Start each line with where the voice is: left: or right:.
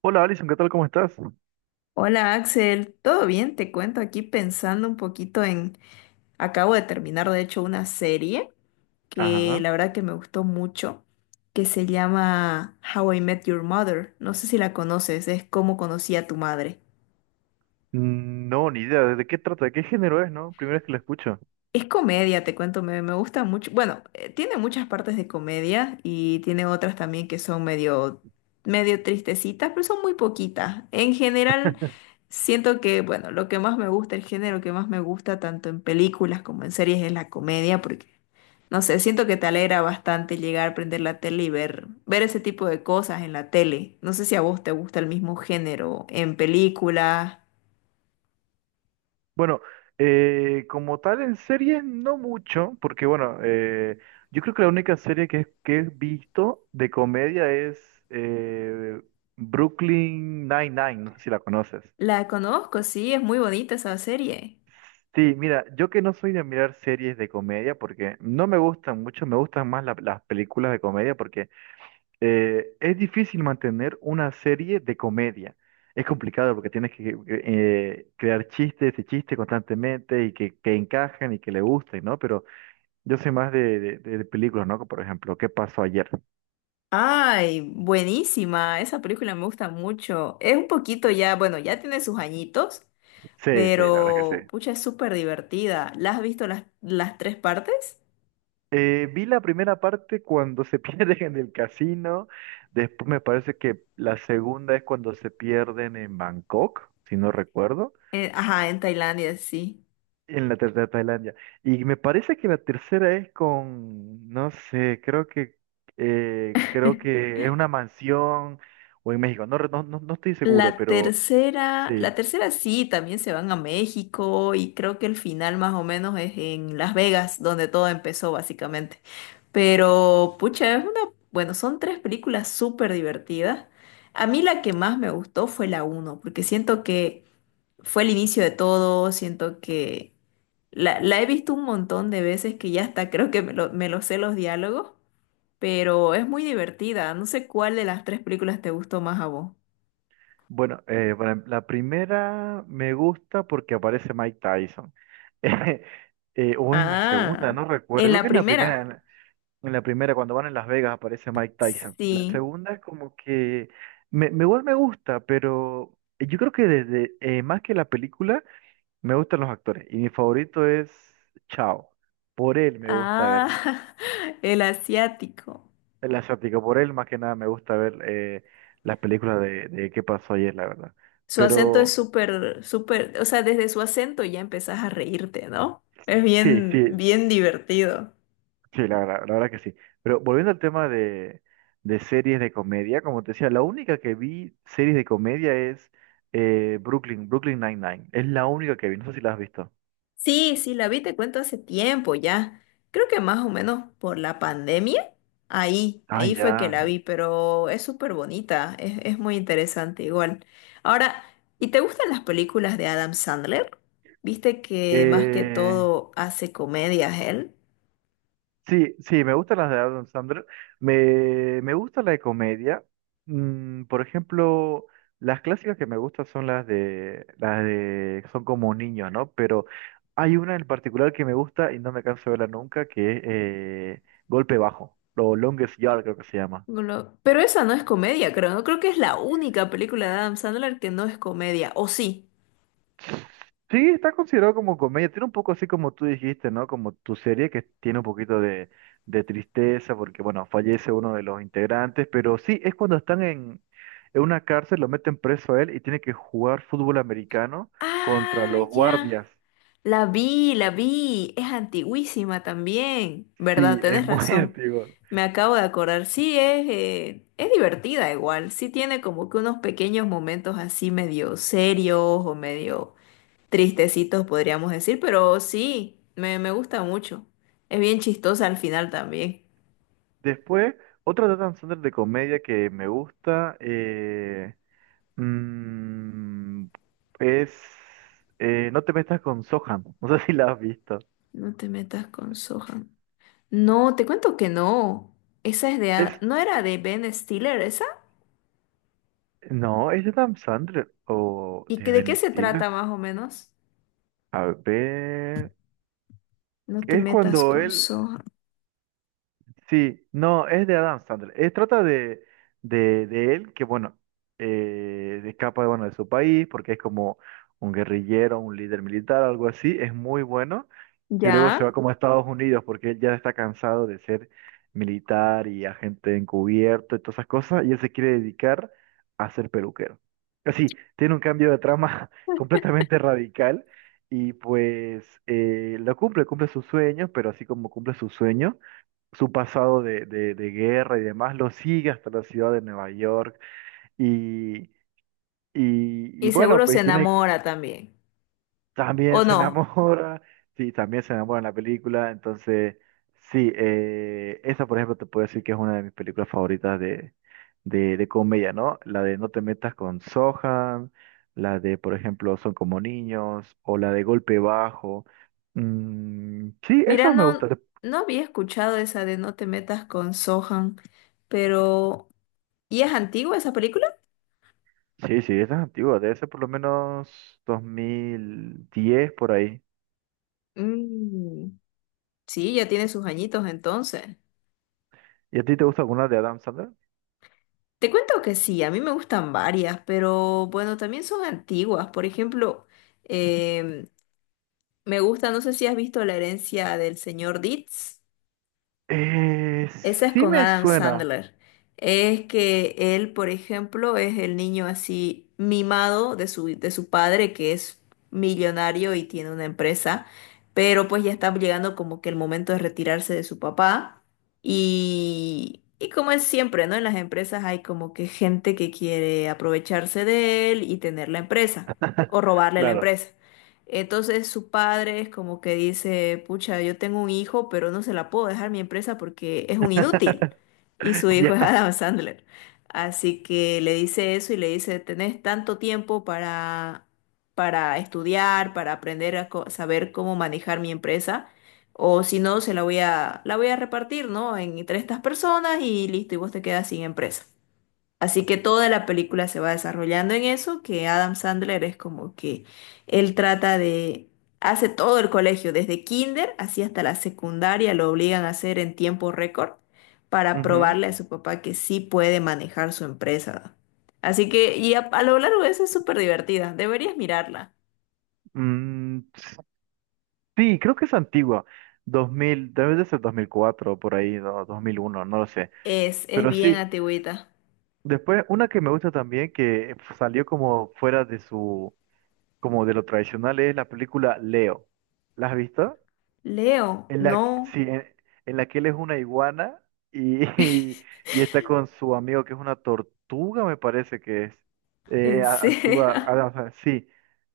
right: Hola Alison, ¿qué tal? ¿Cómo estás?
left: Hola Axel, ¿todo bien? Te cuento aquí pensando un poquito en... Acabo de terminar de hecho una serie que
right: Ajá.
left: la verdad que me gustó mucho, que se llama How I Met Your Mother. No sé si la conoces, es Cómo conocí a tu madre.
right: No, ni idea. ¿De qué trata? ¿De qué género es, no? Primera vez que la escucho.
left: Es comedia, te cuento, me gusta mucho. Bueno, tiene muchas partes de comedia y tiene otras también que son medio, medio tristecitas, pero son muy poquitas. En general, siento que, bueno, lo que más me gusta, el género que más me gusta, tanto en películas como en series, es la comedia, porque, no sé, siento que te alegra bastante llegar a prender la tele y ver ese tipo de cosas en la tele. No sé si a vos te gusta el mismo género en películas.
right: Bueno, como tal en series no mucho, porque yo creo que la única serie que he visto de comedia es eh, Brooklyn Nine-Nine, no sé si la conoces.
left: La conozco, sí, es muy bonita esa serie.
right: Sí, mira, yo que no soy de mirar series de comedia porque no me gustan mucho, me gustan más las películas de comedia porque es difícil mantener una serie de comedia. Es complicado porque tienes que crear chistes y chistes constantemente y que encajen y que le gusten, ¿no? Pero yo soy más de películas, ¿no? Por ejemplo, ¿Qué pasó ayer?
left: Ay, buenísima. Esa película me gusta mucho. Es un poquito ya, bueno, ya tiene sus añitos,
right: Sí, sí, la verdad que
left: pero
right: sí.
left: pucha, es súper divertida. ¿La has visto las tres partes?
right: Vi la primera parte cuando se pierden en el casino. Después me parece que la segunda es cuando se pierden en Bangkok, si no recuerdo.
left: Ajá, en Tailandia, sí.
right: En la tercera Tailandia. Y me parece que la tercera es con, no sé, creo que es una mansión o en México. No, no, no estoy seguro,
left: La
right: pero
left: tercera,
right: sí.
left: la tercera sí, también se van a México y creo que el final más o menos es en Las Vegas, donde todo empezó básicamente. Pero, pucha, es una, bueno, son tres películas súper divertidas. A mí la que más me gustó fue la uno, porque siento que fue el inicio de todo, siento que la he visto un montón de veces que ya hasta creo que me lo sé los diálogos, pero es muy divertida. No sé cuál de las tres películas te gustó más a vos.
right: Bueno, la primera me gusta porque aparece Mike Tyson. O en la segunda,
left: Ah,
right: no recuerdo.
left: en
right: Creo
left: la
right: que es la primera. En
left: primera.
right: la en la primera, cuando van en Las Vegas, aparece Mike Tyson. La
left: Sí.
right: segunda es como que me igual me gusta, pero yo creo que desde más que la película. Me gustan los actores y mi favorito es Chao. Por él me gusta ver
left: Ah, el asiático.
right: el asiático, por él más que nada me gusta ver las películas de qué pasó ayer, la verdad.
left: Su acento es
right: Pero
left: súper, súper, o sea, desde su acento ya empezás a reírte, ¿no? Es
right: sí,
left: bien,
right: sí,
left: bien divertido.
right: sí, la verdad que sí. Pero volviendo al tema de series de comedia, como te decía, la única que vi series de comedia es Brooklyn Nine-Nine. Es la única que vi, no sé si la has visto.
left: Sí, sí, la vi, te cuento hace tiempo ya. Creo que más o menos por la pandemia. Ahí,
right: Ah,
left: ahí fue que
right: ya.
left: la vi, pero es súper bonita, es muy interesante igual. Ahora, ¿y te gustan las películas de Adam Sandler? Viste que más que
right: Eh,
left: todo hace comedias él.
right: sí, sí, me gustan las de Adam Sandler. Me gusta la de comedia. Mm, por ejemplo, las clásicas que me gustan son las de son como niños, ¿no? Pero hay una en particular que me gusta y no me canso de verla nunca, que es Golpe Bajo, o Longest Yard creo que se llama.
left: Lo- Pero esa no es comedia, creo, ¿no? Creo que es la única película de Adam Sandler que no es comedia, ¿o sí?
right: Sí, está considerado como comedia. Tiene un poco así como tú dijiste, ¿no? Como tu serie que tiene un poquito de tristeza porque, bueno, fallece uno de los integrantes, pero sí, es cuando están en una cárcel, lo meten preso a él y tiene que jugar fútbol americano contra
left: Ah,
right: los guardias.
left: ya. La vi, es antiguísima también, ¿verdad?
right: Sí, es
left: Tenés
right: muy
left: razón,
right: antiguo.
left: me acabo de acordar, sí, es divertida igual, sí tiene como que unos pequeños momentos así medio serios o medio tristecitos podríamos decir, pero sí, me gusta mucho, es bien chistosa al final también.
right: Después, otra de Adam Sandler de comedia que me gusta mm, es No te metas con Sohan. No sé si la has visto.
left: No te metas con Sohan. No, te cuento que no, esa es de, a-
right: Es
left: ¿no era de Ben Stiller esa?
right: no, es de Adam Sandler o
left: ¿Y que-
right: de
left: de qué
right: Ben
left: se trata
right: Stiller.
left: más o menos?
right: A ver.
left: No te
right: Es
left: metas
right: cuando
left: con
right: él.
left: Sohan.
right: Sí, no, es de Adam Sandler. Es trata de, de él que, bueno, escapa bueno, de su país porque es como un guerrillero, un líder militar, algo así. Es muy bueno. Y luego se
left: Ya,
right: va como a Estados Unidos porque él ya está cansado de ser militar y agente encubierto y todas esas cosas, y él se quiere dedicar a ser peluquero. Así, tiene un cambio de trama completamente radical y pues lo cumple, cumple sus sueños, pero así como cumple sus sueños, su pasado de guerra y demás lo sigue hasta la ciudad de Nueva York y, y
left: y
right: bueno,
left: seguro se
right: pues tiene...
left: enamora también.
right: También
left: ¿O
right: se
left: no?
right: enamora, sí, también se enamora en la película, entonces, sí, esa por ejemplo te puedo decir que es una de mis películas favoritas de, de comedia, ¿no? La de No te metas con Sohan, la de, por ejemplo, Son como niños, o la de Golpe Bajo. Mm, sí,
left: Mira,
right: esas me
left: no,
right: gustan.
left: no había escuchado esa de No te metas con Sohan, pero ¿y es antigua esa película?
right: Sí, sí, esa es antigua, debe ser por lo menos 2010 por ahí.
left: Mm, sí, ya tiene sus añitos entonces.
right: ¿Y a ti te gusta alguna de Adam Sandler?
left: Te cuento que sí, a mí me gustan varias, pero bueno, también son antiguas. Por ejemplo, em, me gusta, no sé si has visto La herencia del señor Deeds.
right: Eh,
left: Esa es
right: sí
left: con
right: me
left: Adam
right: suena,
left: Sandler. Es que él, por ejemplo, es el niño así mimado de su padre, que es millonario y tiene una empresa, pero pues ya está llegando como que el momento de retirarse de su papá. Y como es siempre, ¿no? En las empresas hay como que gente que quiere aprovecharse de él y tener la empresa o robarle la
right: claro.
left: empresa. Entonces su padre es como que dice, pucha, yo tengo un hijo, pero no se la puedo dejar mi empresa porque es un inútil. Y su hijo es
right: Ya.
left: Adam Sandler. Así que le dice eso y le dice, tenés tanto tiempo para estudiar, para aprender a co- saber cómo manejar mi empresa. O si no, se la voy a repartir, ¿no? En, entre estas personas y listo, y vos te quedas sin empresa. Así que toda la película se va desarrollando en eso, que Adam Sandler es como que él trata de, hace todo el colegio, desde kinder así hasta la secundaria, lo obligan a hacer en tiempo récord para
right: Ujú.
left: probarle a su papá que sí puede manejar su empresa. Así que, y a lo largo de eso es súper divertida, deberías mirarla.
right: Mm, sí, creo que es antigua. Dos mil, debe de ser 2004, por ahí, no, 2001, no lo sé.
left: Es
right: Pero
left: bien
right: sí,
left: antigüita.
right: después una que me gusta también, que salió como fuera de su, como de lo tradicional, es la película Leo. ¿La has visto?
left: Leo, no,
right: Sí, en la que él es una iguana y, y, está con su amigo que es una tortuga, me parece que es.
left: en serio.
right: Actúa, ah, o sea, sí,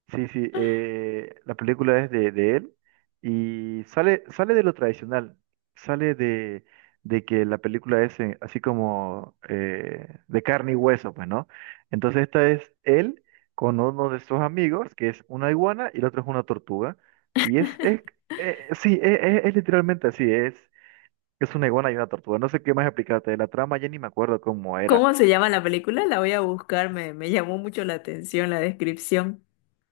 right: sí, sí. Eh, la película es de él y sale, sale de lo tradicional, sale de que la película es así como de carne y hueso, pues, ¿no? Entonces esta es él con uno de sus amigos, que es una iguana y el otro es una tortuga. Y es, es es literalmente así, es una iguana y una tortuga. No sé qué más explicarte de la trama, ya ni me acuerdo cómo era.
left: ¿Cómo se llama la película? La voy a buscar, me llamó mucho la atención la descripción.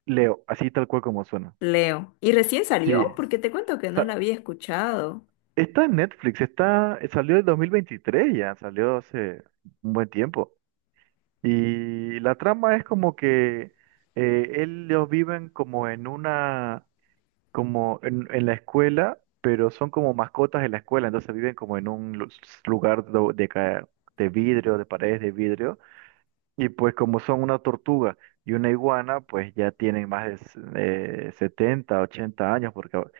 right: Leo, así tal cual como suena.
left: Leo. ¿Y recién salió?
right: Sí,
left: Porque te cuento que no
right: sa-
left: la había escuchado.
right: está en Netflix, está, salió en 2023 ya, salió hace un buen tiempo. Y la trama es como que ellos viven como en una, como en la escuela, pero son como mascotas en la escuela, entonces viven como en un lugar de vidrio, de paredes de vidrio. Y pues como son una tortuga y una iguana, pues ya tienen más de 70, 80 años, porque por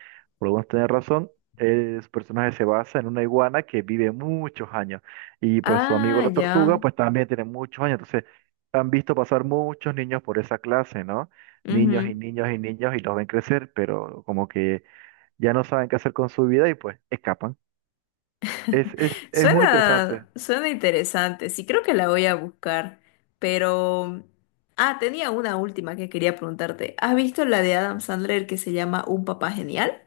right: algunos tener razón, su personaje se basa en una iguana que vive muchos años. Y pues su amigo
left: Ah,
right: la tortuga,
left: ya.
right: pues también tiene muchos años. Entonces, han visto pasar muchos niños por esa clase, ¿no? Niños y
left: Ujú.
right: niños y niños y los ven crecer, pero como que ya no saben qué hacer con su vida y pues escapan. Es muy interesante.
left: Suena, suena interesante. Sí, creo que la voy a buscar. Pero... Ah, tenía una última que quería preguntarte. ¿Has visto la de Adam Sandler que se llama Un papá genial?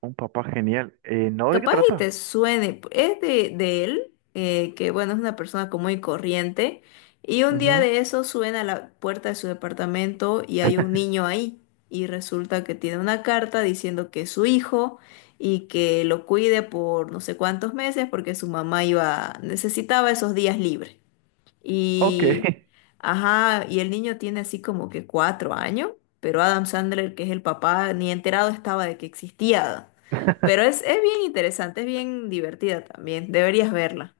right: Un papá genial. ¿No? ¿De qué
left: Capaz y
right: trata?
left: te suene, es de él, que bueno, es una persona común y corriente, y un día
right: Ujú.
left: de eso suena a la puerta de su departamento y hay un niño ahí, y resulta que tiene una carta diciendo que es su hijo y que lo cuide por no sé cuántos meses porque su mamá iba, necesitaba esos días libres.
right: Ok.
left: Y, ajá, y el niño tiene así como que 4 años, pero Adam Sandler, que es el papá, ni enterado estaba de que existía. Pero es bien interesante, es bien divertida también, deberías verla.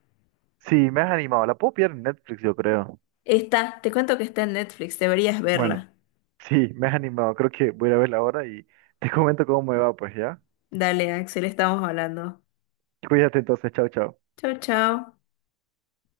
right: Sí, me has animado. La puedo pillar en Netflix, yo creo.
left: Está, te cuento que está en Netflix, deberías
right: Bueno,
left: verla.
right: sí, me has animado. Creo que voy a ir a verla ahora y te comento cómo me va, pues, ¿ya?
left: Dale, Axel, estamos hablando.
right: Cuídate entonces, chao, chao.
left: Chao, chao.